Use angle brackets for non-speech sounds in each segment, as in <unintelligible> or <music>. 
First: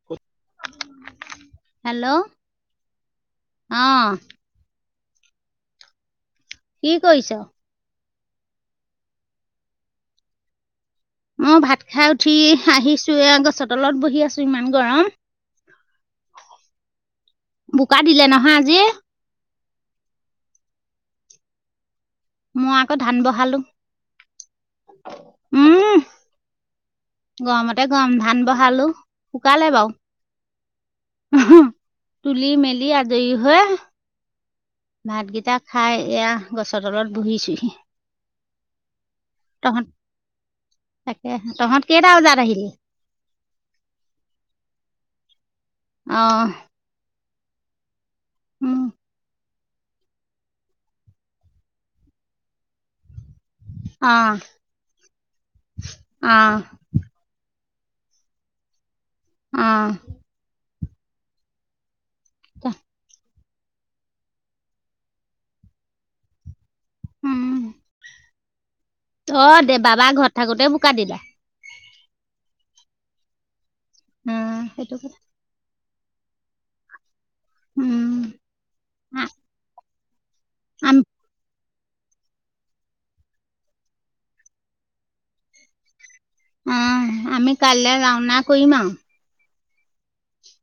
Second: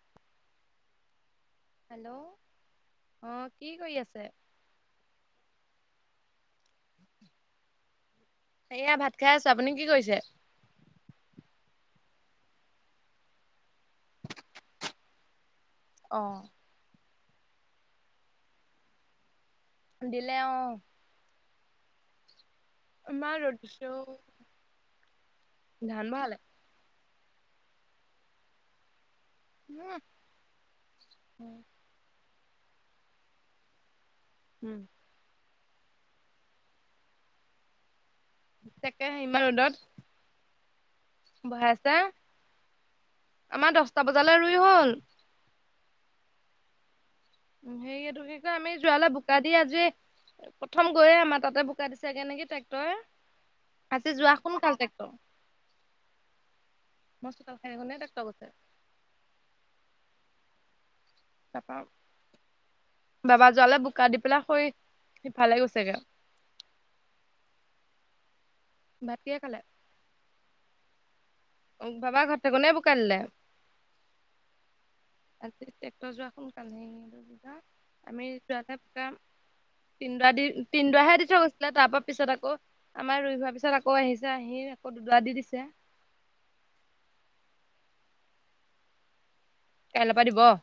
<unintelligible> Hello অঁ কি অ কৰি আছে? কি কৰিছ? এইয়া ভাত খাই আছো। আপুনি কি কৰিছে? মই ভাত খাই উঠি আহিছো এ গছৰ তলত বহি আছো ইমান গৰম। অঁ। বোকা দিলে নহয় আজি। দিলে অঁ। মই আকৌ ধান ইমান ৰ'দ বহালো, দিছে অ উম। ধান বঢ়ালে? গৰমতে গৰম ধান বহালো শুকালে বাও। তুলি মেলি আজৰি হৈ উমঁ। ভাতকেইটা খাই এয়া গছৰ তলত বহিছোঁহি। তাকে হে ইমান ৰ'দত। তাকে, তহঁত বহাইছে কেইটা বজাৰত আহিলি? আমাৰ দহটা বজালৈ ৰুই হ'ল অঁহ'। উমঁ' সেই এইটো কি কয় আমি উম যোৱালা বোকা দি আজি প্ৰথম গৈয়ে আমাৰ তাতে বোকা দিছেগে নেকি ট্ৰেক্টই। অ আজি যোৱা সোনকাল টেক্টৰ, অ মস্ত <unintelligible> টেক্টৰ গৈছে। অঁ। তাপা <inaudible> বাবা যোৱালে বোকা দি পেলাই সৌ সিফালে গৈছে গে। <inaudible> উম! ভাত কিহে খালে? অঁ দে বাবা ঘৰত থাকোতে বোকা দিলে। <unintelligible> অঁ! বাবা ঘৰত থাকোতেই বোকা দিলে? <inaudible> উম! সেইটো কথা <inaudible> আজি ট্ৰেক্টৰ যোৱা সোনকাল হ'ল কিবা উম আমি যোৱাটা পাম আ- <unintelligible> তিন‌দৰা দি আমি তিনদৰাহে‌ দি থৈ গৈছে। <inaudible> তাৰ পৰা পিছত আকৌ আমাৰ ৰুই হোৱাৰ পিছত আকৌ আহিছে আহি আকৌ দুৱা দি দিছে <unintelligible> অঁ! আমি কাইলৈ ৰাওনা কৰিম আৰু। <inaudible> কাইলৈ পৰা দিব <inaudible>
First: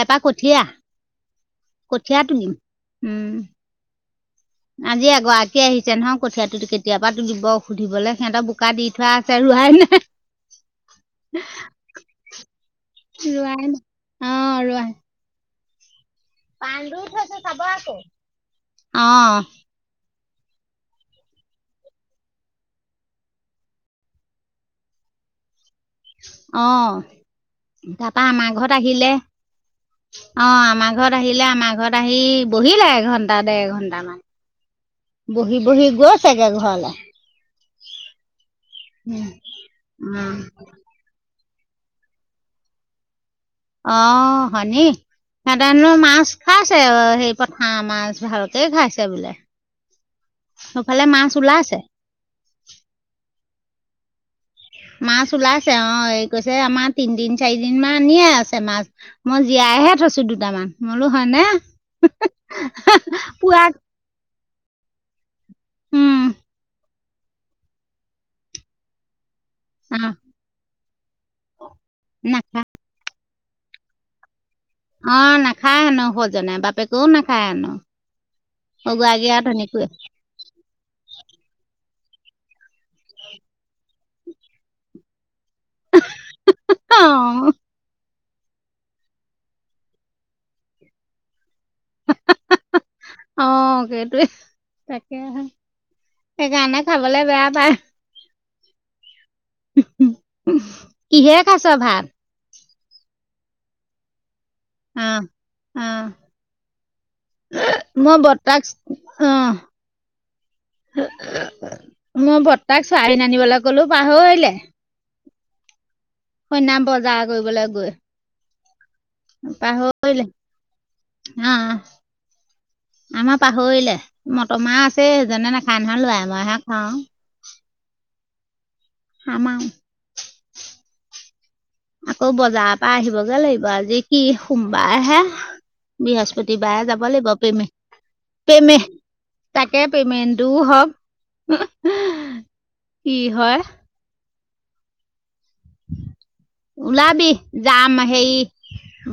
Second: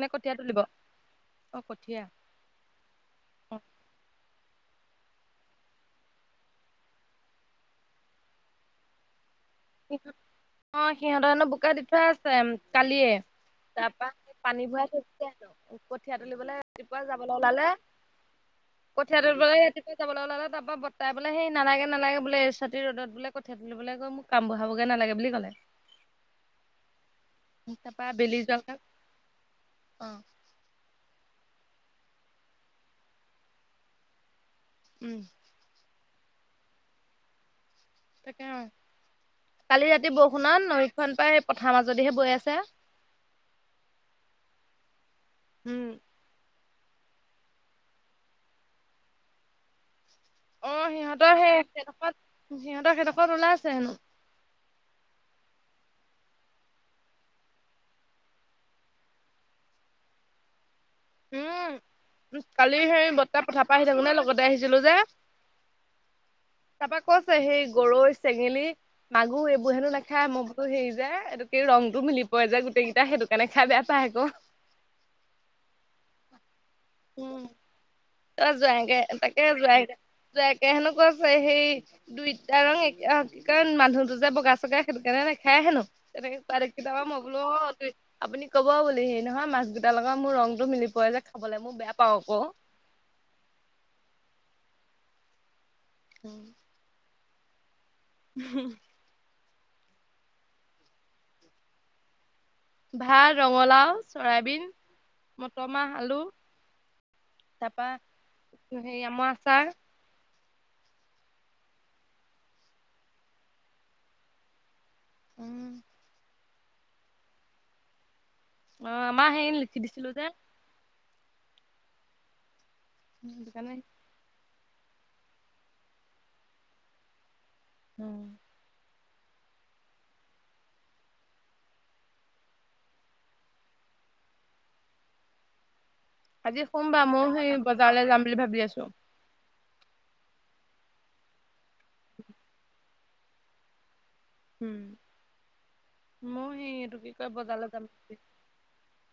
নে পৰা তুলিব কঠীয়া। কঠীয়া তুলিম উম! <unintelligible> অ আজি এগৰাকী আহিছে নহয় কঠিয়াতো <inaudible> কেতিয়াবা তুলিব সুধিবলৈ সিহঁতৰ বো <unintelligible> বোকা দি থোৱা আছে ৰুৱাই নাই। <inaudible> অঁ! সিহঁতৰনো বোকা দি থোৱা আছে কালিয়ে ৰোৱাই নাই তাৰপা অ', পানী ৰোৱাই ভৰাই থৈছে। <inaudible> এতিয়া কঠীয়া তুলিবলৈ পাণ ৰাতিপুৱা ৰুই যাবলৈ থৈছে চাব ওলালে। আকৌ। কঠীয়া অ', তুলিবলৈ <inaudible> যাবলৈ ওলালে তাৰ পৰা বৰ্তাই বোলে সেই নালাগে-নালাগে বোলে <inaudible> ছাতি ৰদত বোলে কঠীয়া তুলিবলে গৈ মোক <unintelligible> কাম বঢ়াব গে নালাগে বুলি ক'লে। <unintelligible> অঁ! তাৰপৰা তাৰপা আবেলি আমাৰ যোৱা কথা ঘৰত আহিলে। <inaudible> অ অঁ, আমাৰ ঘৰত আহিলে, আমাৰ ঘৰত আহি বহিলে এঘণ্টা, দেৰ ঘন্টা মান। <inaudible> উম <unintelligible> বহি-বহি গৈছে গে ঘৰলৈ। <inaudible> তাকে অ <inaudible> কালি ৰাতি উম, বৰষুণত নৈখন পৰা সেই পথাৰ মাজদিহে বৈ আছে। <unintelligible> অঁ! হনী উম। সিহঁতেনো মাছ <inaudible> খাইছে সেই পথাৰ মাছ ভালকে খাইছে বোলে। <inaudible> অঁ! সেইফালে মাছ সিহঁতৰ সেই ওলাইছে। দসত সিহঁতৰ সেই দসত‌ ওলাই আছে হেনো। <inaudible> মাছ ওলাইছে অঁ এই কৈছে আমাৰ তিনদিন, চাৰিদিন মান আনিয়ে আছে মাছ। <inaudible> মই জীয়াইহে থৈছো দুটামান মোলো হয়নে উম <inaudible> জমুনা লগত <unintelligible> <inaudible> ছিলো যে। উম! <unintelligible> তাৰপা কৈছে সেই গৰৈ, চেঙেলী, মাগুৰ এইবোৰ <inaudible> <inaudible> হেনো অ', নাখায় মুখবোৰ হেৰি যে এইটো কি ৰংটো মিলি পৰে যে নাখায় গোটেইকেইটা সেইটো কাৰণে খাই বেয়া পায় আকৌ। <inaudible> অঁ! নাখায় হেনো সৌজাই বাপেকেও নাখায় হেনো। <unintelligible> <inaudible> জোৱাইয়েকে‌ অগৰাকী তাকে আৰু ধনীকোৱে জোৱাইকে হেনু‌ কৈছে সেই <unintelligible> দুইটা ৰং এক কি কাৰণ মানুহতো যে বগা-চগা সেইটো কাৰণে ন <inaudible> <inaudible> হেনো তেনেকে কোৱা দেখি মই বোলো অ <unintelligible> আপুনি কব বুলি সি নহয় মাছ গোটাৰ লগত মোৰ ৰংটো মিলি পৰে যে খাবলে মই বেয়া পাওঁ আকৌ। <inaudible> <inaudible> অঁ! সেইটোৱেই তাকে সেই কাৰনে <unintelligible> খাবলৈ বেয়া পায়। <unintelligible> হম <inaudible> <inaudible> কিহে খাইছ ভাত? ভাত ৰঙালাও, চয়াবিন। অ', <inaudible> মটৰ মাহ, অ', আলু তাৰ পৰা মই বৰ্তাক হেৰি আমৰ অ', আচাৰ। <inaudible> <inaudible> মই বৰ্তাক চয়াবিন আনিবলৈ কলো পাহৰিলে। উম <unintelligible> সৈনা বজাৰ কৰিবলৈ গৈ আমাৰ সেই লিখি দিছিলো যে পাহৰিলে আ আমাৰ সেইটো কাৰণে পাহৰিলে মটৰ মাহ আছে এজনে নাখায় নহয় লৰা মায়হে খাওঁ উম আমা আকৌ বজাৰৰ পৰা আহিবগে লাগিব আজি কি সোমবাৰ হে বৃহস্পতি আজি বাৰে সোমবাৰ যাব ময়ো লাগিব সেই পেমেহ বজাৰলৈ যাম বুলি ভাবি আছো পেমেহ তাকে পেমেণ্টটোও হক হো হো হো কি হয় উম ময়ো সেই এইটো কি ওলাবি কয় বজাৰলৈ যাম যামি হেৰি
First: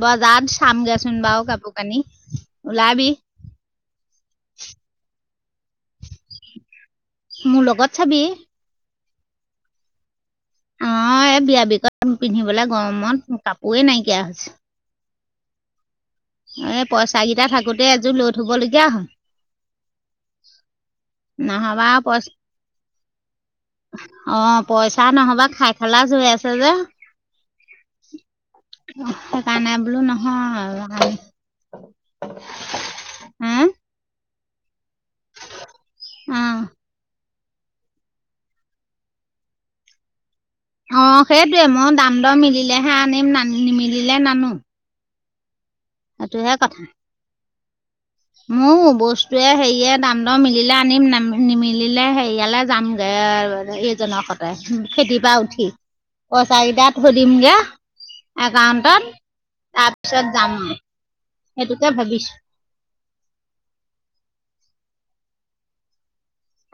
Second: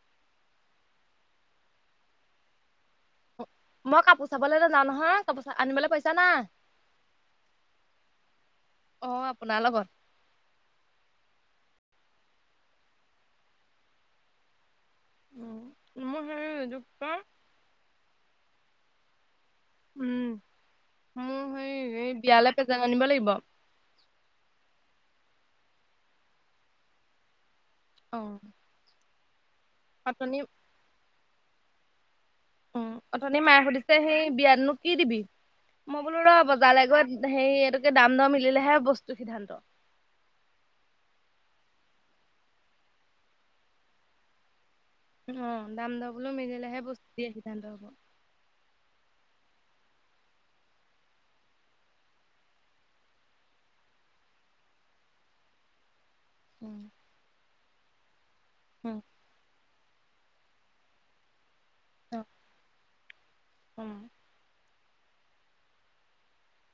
বজাৰত চামগেচোন বাৰু কাপোৰ কানি ওলাবি মই কাপোৰ চাবলৈ নাযাওঁ নহয় কাপোৰ আনিবলৈ পইছা নাই মোৰ লগত চাবি অ আপোনাৰ লগত অ এই বিয়া বিকত পিন্ধিবলৈ গৰমত কাপোৰে নাইকিয়া হৈছে মোৰ হেৰি এইজো কি কয় গোদে এযোৰ লৈ থবলগীয়া হয় উম মোৰ নহ'বা হেই এই বিয়ালে প্ৰেজেণ্ট আনিব লাগিব অ পইচা নহবা খাই খেলাজ হৈ আছে যে অ সেই কাৰণে বোলো অথনি নহয় হেৰি উ অথনি মায়ে সুধিছে সেই বিয়াতনো কি দিবি মই বোলো ৰ অঁ বজাৰলৈ গৈ হেৰি এইটোকি দাম দৰ মিলেহে বস্তু সিদ্ধান্ত অ সেইটোৱে মই দাম দৰ মিলেহে আনিম নান নিমিলে নানো অ দাম দৰবোৰ সেইটোহে কথা মিলিলেহে বস্তু দিয়াৰ সিদ্ধান্ত হ'ব মোৰ বস্তুৱয়ে হেৰিয়ে দাম দৰ মিলে আনিম নিমিলিলে সেৰিয়ালে যামগে এ এইজনৰ সতে খেতি বা উঠি পইচা উম কেইটাত থৈদিমগে উম একাউন্টত তাৰপিছত যাম সেইটোকে ভাবিছো সম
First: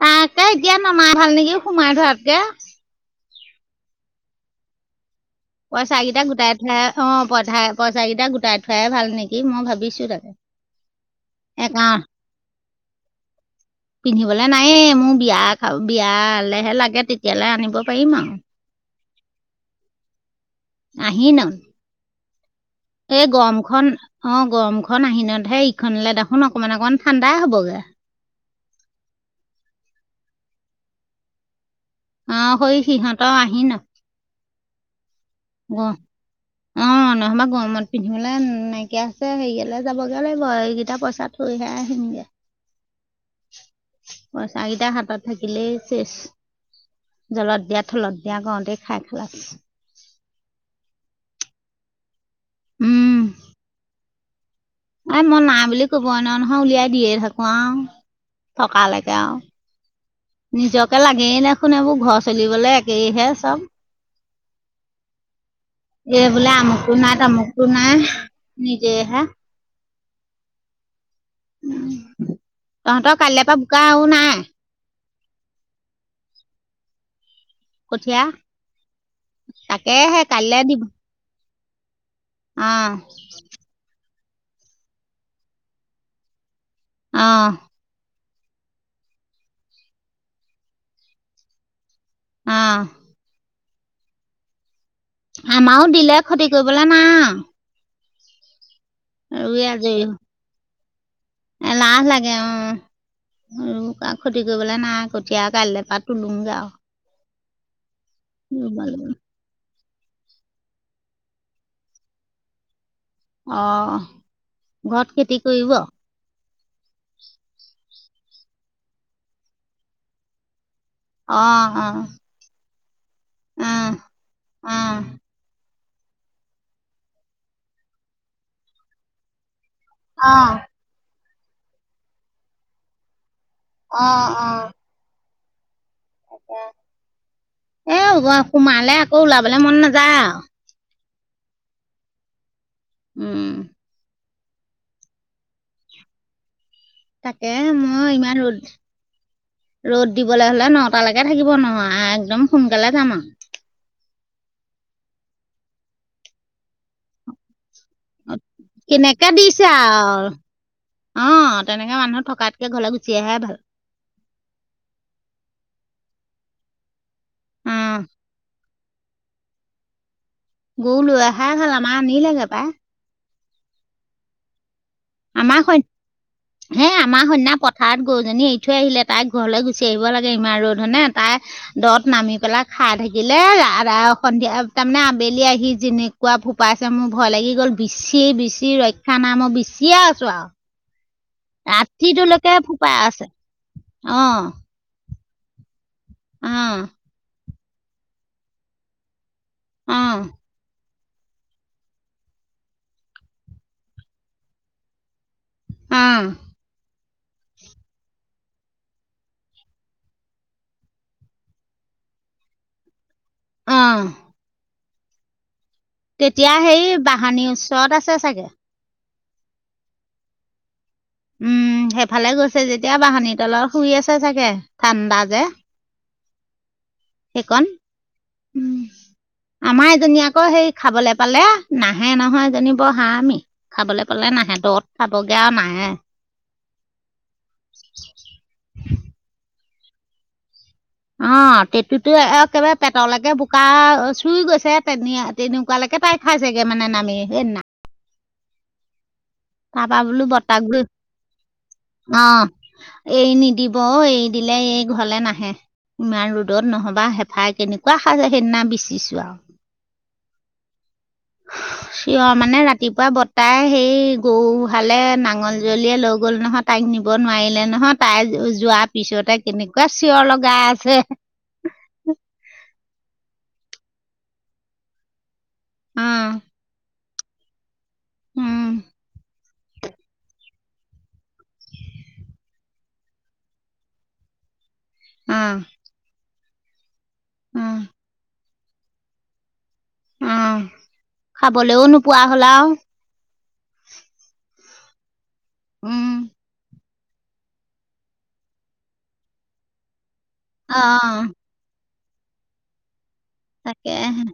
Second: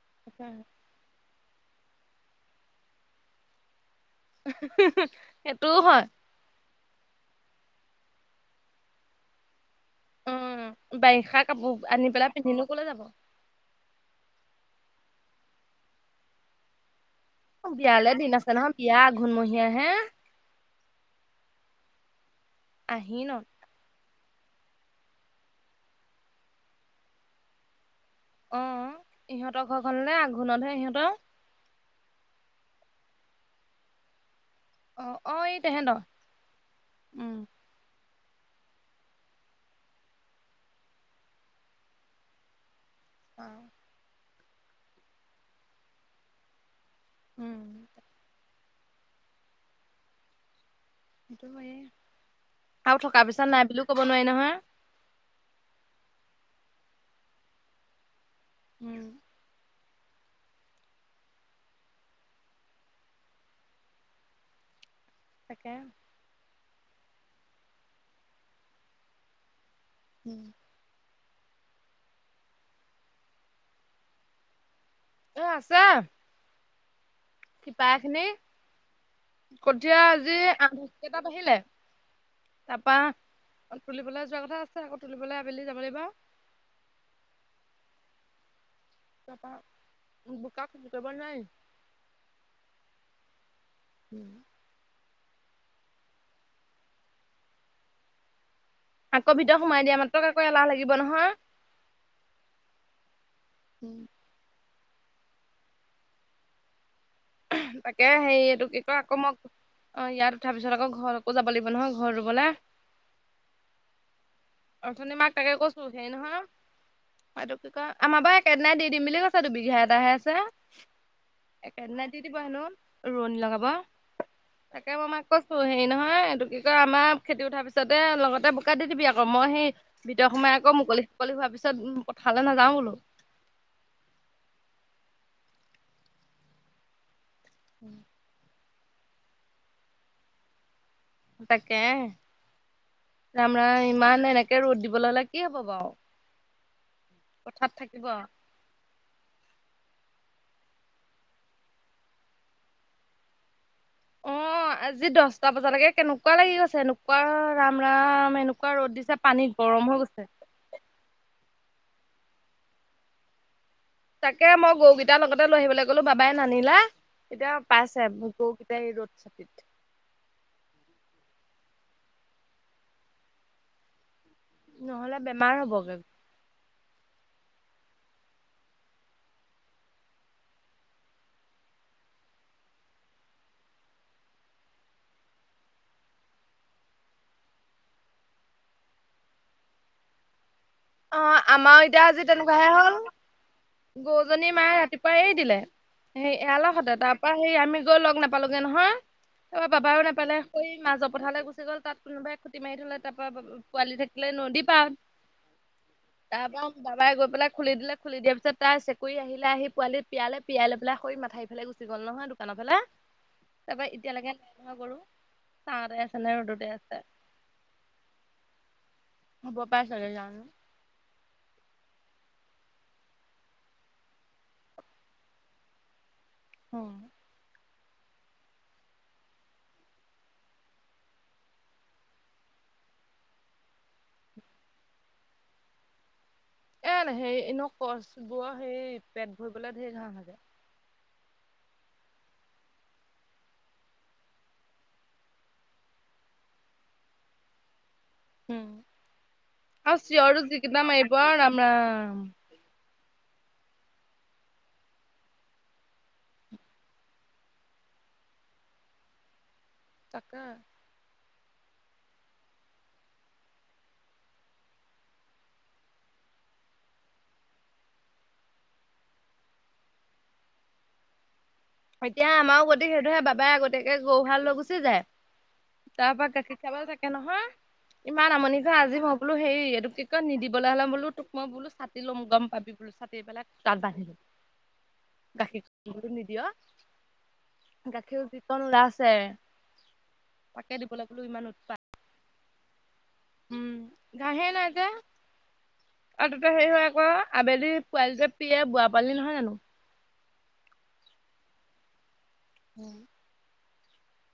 তাকে এতিয়া নমাই ভাল নেকি সোমাই ধৰাতকে উ হো হো পইচা কেইটা গোটাই থোৱ অ পইচা পইচা কেইটা গোটাই থোৱাইে ভাল নেকি মই ভাবিছো তাকে উম বাৰিষা কাপোৰ একাউণ্ট আনি পেলাই পিন্ধিনো কলে যাব পিন্ধিবলৈ নায়ে মোৰ বিয়া খাব বিয়ালেহে লাগে তে বিয়ালে দিন আছে নহয় বিয়া আঘোণমহীয়া হে আহিনত এই আহিনত গৰমখন অ গৰমখন আহিনতহে ইখনলৈ দেখোন অকমান অকমান ঠাণ্ডাই হবগে অ ইহঁতৰ ঘৰখনলে আঘোণতহে সিহঁতৰ অ সৈ সিহঁত আহিনত অ অ এইত গ অ নহ'বা গমত পিন্ধিবলৈ নাইকিয়া আছে হেৰিয়ালৈ যাবগৈ লাগিব এইকেইটা পইচা থৈহে আসিমগে পইচা কেইটা হাতত থাকিলেই চেচ জলত দিয়া, থলত দিয়া কওঁতে, খাই <unintelligible> সেইটোৱে! আৰু থকা পিছত, নাই বুলিও ক'ব নোৱাৰি নহয়। এ, মই নাই বুলি ক'বই নোৱাৰোঁ নহয়, উলিয়াই দিয়ে থাকোঁ আৰু উম থকালৈকে আৰু। নিজকে লাগেই দেখোন, এইবোৰ ঘৰ চলিবলৈ একেইহে চব। তাকে। এই বোলে, অমুকটো নাই, তামুকোটো নাই, নিজেইহে। <inaudible> উম, তহঁতৰ কাইলৈৰ পৰা বোকা আৰু নাই। এ, আছে। শিপা এখিনি, কঠীয়া কঠিয়া তাকেহে আজি, কাইলৈ আ দিব কেইটাত আহিলে? অ তাৰপা, তুলিবলৈ যোৱা কথা আছে, আকৌ তুলিবলৈ আবেলি যাব লাগিব। অ'! তাৰপা, বোকাত যাব নোৱাৰি। অ'! উম। আমাৰো দিলে, ক্ষতি কৰিবলে নাই। আকৌ, আৰু, ভিতৰত ৰুই সোমাই আজৰি দিয়া, হৈ। মাত্ৰ আকৌ, এলাহ লাগিব নহয়। এলাহ লাগে অ'! আৰু ক্ষতি কৰিবলৈ নাই, কঠিয়া আৰু কাইলে পৰা তোলোঁগৈ আৰু। তাকে, সেৰি এইটো ৰুব কি কয়! আকৌ লাগিব মই অ'! ইয়াত উঠাৰ পিছত, আকৌ, ঘৰ আকৌ, যাব লাগিব নহয়, ঘৰত ৰোবলে। অ'! ঘৰত খেতি কৰিব? সেৰি নহয়, এইটো কি কয়, আমাৰ পৰা একেদিনাই দি দিম বুলি কৈছে, দুবিঘা এটাহে আছে। অ অ একেদিনাই দি দিব হেনোঁ, ৰোৱনী লগাব। অ তাকে, অ', মই মাক কৈছোঁ, সে সেই নহয়, এইটো কি কয়, আমাৰ খেতি উঠাৰ পিছতে, লগতে বোকা দি দিবি আকৌ। মই সেই, ভিতৰত সোমাই অ', আকৌ, মুকলি-চুকলি হোৱাৰ পিছত, পথাৰলৈ নাযাওঁ বোলোঁ। অ'! অ'! অ'! এ, সোমালে আকৌ, ওলাবলে মন নাযায় আৰু। তাকে, উম। ৰাম-ৰাম! ইমান এনেকে, ৰ'দ দিবলৈ হ'লে কি হ'ব বাৰু? তাকে, পথাৰত থাকিব মই আৰু ইমান ৰ'দ ৰ'দ দিবলৈ হ'লে, নটালৈকে থাকিব নোৱাৰ, একদম সোনকালে যাম আৰু। অ'! আজি দহটা বজালৈকে কেনেকুৱা লাগি গৈছে! এনেকুৱা, ৰাম-ৰাম! আৰু। এনেকুৱা ৰ'দ দিছে, কেনেকে পানীত গৰম হৈ গৈছে। আৰু, অ'! তেনেকে মানুহ থকাতকে, ঘৰলৈ গুচি অহাই ভাল। তাকে, মই গৰুকেইটা লগতে লৈ আহিবলৈ ক'লো, বাবাই নানিলে। এতিয়া অ', পাইছে, গৰু এই, ৰ'দ চাতিত গৰু লৈ অহাই ভাল, আমাৰ আনিলেগে পাই। নহ'লে বেমাৰ হ'বগে। সেই, আমাৰ সেইদিনা, পথাৰত গৰুজনী এৰি থৈ আহিলে। তাই ঘৰলৈ গুচি আহিব লাগে, ইমান ৰ'দ হয়নে! তাই, দ'ত নামি পেলা খাই থাকিলে, <unintelligible> সন্ধিয়া, তাৰমানে আবেলি আহি, যেনে যেনেকুৱা ফোপাইছে, মোৰ ভয় লাগি গ'ল! বিচি- বিচি ৰক্ষা নাই, মই বিচিয়ে আছোঁ আৰু। অ'! আমাৰো এতিয়া, আজি ৰাতিটোলৈকে তেনেকুৱাহে ফোপাই হ'ল, আছে অঁ গৰুজনী মায়ে, ৰাতি পুৱাই এৰি দিলে। সেই, অঁ এৰালহঁতে, তাৰ পৰা সেই, আমি গৈ লগ নাপালোগে নহয়। তাৰ বাবাও অঁ নাপালে মাজৰ পথাতলৈ গুচি গ'ল। তাত কোনোবাই খুটি মাৰি থলে তাৰ পৰা পোৱালি থাকিলে। নদী পা অঁ তাৰপা গৈ পেলাই খুলি দিলে। খুলি দিয়া পিছত তাই চেকুৰি আহিলে আহি পোৱালী পিয়ালে। পিয়াই পেলায় সেই মথাউৰি ফালে গুচি গল নহয় দোকানৰ ফালে, তাৰপৰা অঁ এতিয়ালৈকে নাই নহয় গৰু চাওঁতে তেতিয়া সেই বাহানিৰ ওচৰত আছে চাগে। হব পাৰে চাগে জানো। উম, সেইফালে গৈছে যেতিয়া বাহনী তলত শুই আছে চাগে ঠাণ্ডা যে। <inaudible> সেইকন উম। আমাৰ এজনী আকৌ হেই খাবলৈ পালে নাহে নহয় এজনী বৰ হাৰামি। খাবলৈ পালে নাহে অ'ত খাবগে আৰু নাহে। এ হেৰী এনেও কছবোৰৰ সেই পেট ভৰিবলৈ ধেৰ ঘাঁহ লাগে। অ', টঁতুতো একেবাৰে পেটলৈকে বোকা চুই গৈছে তেনি তেনেকুৱালৈকে তাই খাই চগে মানে নামি সেই নাম উম, তাৰপৰা আৰু বোলো চিঞৰও যি বৰ্তাক বোলো কেইটা মাৰিব আৰু ৰাম ৰাম। অঁ এৰি নিদিব অ', এৰি দিলে এই ঘৰলে নাহে। ইমান ৰ'দত নহবা হেফাই কেনেকুৱা খাই সেইদিনা বিচিছো আৰু। তাকে। চিঞৰ মানে ৰাতিপুৱা বৰতাই সেই গৰু হালে নাঙল জুৱলিয়ে লৈ গ'ল নহয়। তাইক নিব নোৱাৰিলে নহয় তাই যোৱাৰ পিছতে কেনেকুৱা চিঞৰ লগাই আছে। এতিয়া আমাৰো গতিক সেইটোহে বাবাই আগতীয়া কৈ গৰুহাল লৈ গুচি যায়। তাৰ পৰা অঁ গাখীৰ খীৰাবলৈ থাকে নহয়। ইমান আমনি কৰে আজি মই বোলো হেৰি এইটো তই নিদিবলৈ হ'লে বোলো তোক মই বোলো চাতি লোম গম পাবি বোলো চাতি পেলাক তাত ভাগিম। অঁ গাখীৰ নিদিয়। উম,। গাখীৰ যিকন ওলাছে তাকে দিবলৈ ব'লো ইমান উৎপাত। পোৱা হ'লাও। উম, ঘাঁহে নাই যে, আৰু দুটা হেৰি হয় আকৌ। আবেলি পোৱালিতে প্ৰিয়ে বুঢ়া পালি নহয় জানো? অ'। উম,। তাকে হে।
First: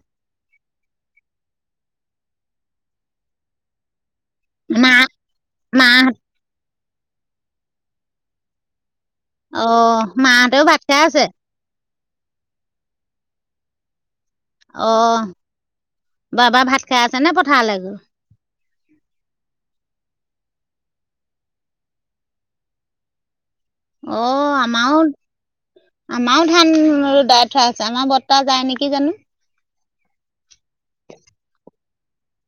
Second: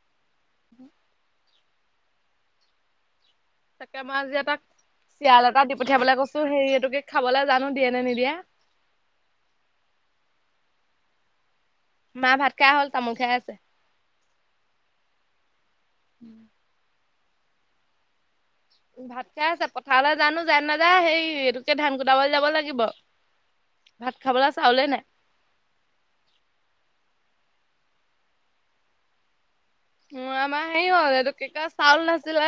<unintelligible> তাকে মাই আজি এপাক মা চিয়াল এটা দি মাহঁত পঠিয়াবলৈ কৈছো হেৰি এইটোকে খাবলৈ জানো দিয়ে নে নিদিয়ে। অ', মাহঁতেও ভাত খাই আছে? মাহ ভাত খাই হ'ল তামোল খাই আছে। অ', বাবা ভাত খাই আছে নে পথাৰলৈ গ'ল? উ, ভাত খাই আছে পথাৰলৈ জানো যায় নাযায়? সেই এইটোকে ধান কুটাবলৈ যাব লাগিব। ভাত খাবলৈ অঁ চাউলে আমাৰো নাই। আমাৰো ধান দায় থোৱা আছে আমাৰ বৰ্তাহ যায় নেকি জানো। আমাৰ হেৰি হ'ল এইটো কি কই চাউল নাছিলে।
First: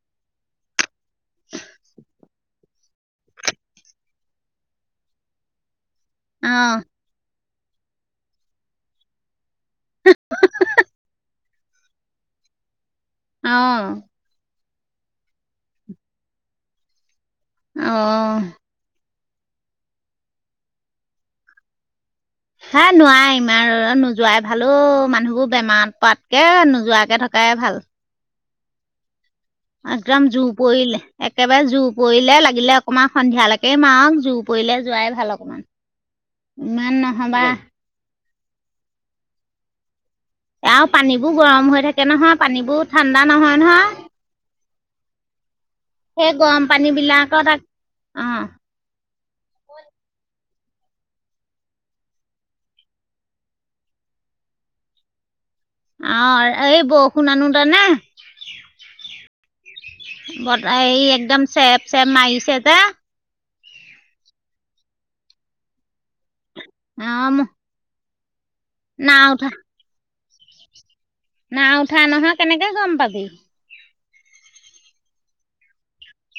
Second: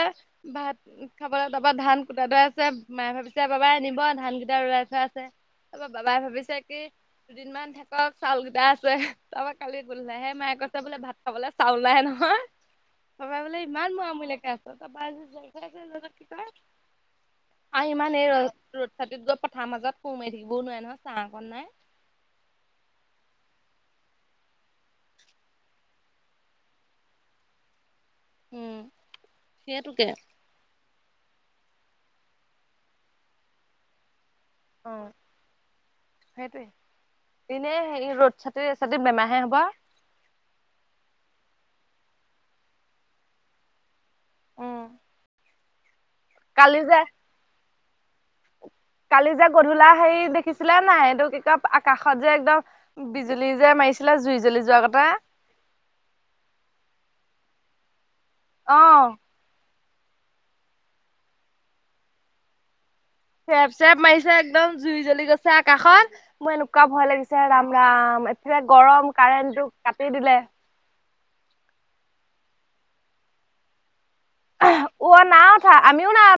ভাত খাবলৈ তাৰপা ধান কুটা দৰে আছে মায়ে ভাবিছে বাবাই আনব ধান কেইটা লাই থৈ আছে। তাৰপৰা বাবাই ভাবিছে অঁ কি দুদিনমান থাকক, চাউল কেইটা আছে। তাৰপা কালি গললাই হে মায়ে কৈছে বোলে ভাত খাবলৈ চাউল নাহে নহয়। পাপাই বোলে অঁ ইমান মৰামূলাকে আছ তাৰপা কি কয় <unintelligible> আৰু ইমান এই অঁ ৰ-ৰ'দ চাটিত গৈ পথাৰ মাজত কুত মাৰি থাকিবও নোৱাৰে নহয়, ছা অকন নাই। হে নোৱা ইমান ৰ'দত নোযোৱাই ভাল অ' মানুহবোৰ বেমাৰত পৰাতকে নোযোৱাকে থকাই ভাল। উম সেইটোকে একদম জুৰ পৰিলে, একেবাৰে জু পৰিলে, লাগিলে অকমান সন্ধিয়ালৈকে মাৰক জু পৰিলে অ যোৱাই ভাল অকণমান। সেইটোৱে ইমান নহ'বা এনেই হেৰি ৰ'দ চাতি, চাতি বেমাৰহে হ'ব। আৰু পানীবোৰ গৰম হৈ থাকে নহয়, পানীবোৰ ঠাণ্ডা নহয় নহয়। সেই গৰম কালি যে পানীবিলাকত আ, অ'। কালি যে গধূলা হেৰি দেখিছিলে নাই এইটো কি কয় আকাশত যে একদম বিজুলী যে মাৰিছিলা, জুই জ্বলি যোৱা কথা। অ' এই বৰষুণ আনো তানে? অ'। বতা এই একদম চেপ চেপ কে মাৰিছে যে। চেপ চেপ মাৰিছে একদম জুই জ্বলি গৈছে আকাশত, মোৰ এনেকুৱা ভয় অ' লাগিছে ৰাম ৰাম, এইফালে গৰম, নাও উঠা কাৰেণ্টটো কাটি দিলে। নাই উঠা নহয়, কেনেকে গম পাবি। অ' নাই উঠা, আমিও নাই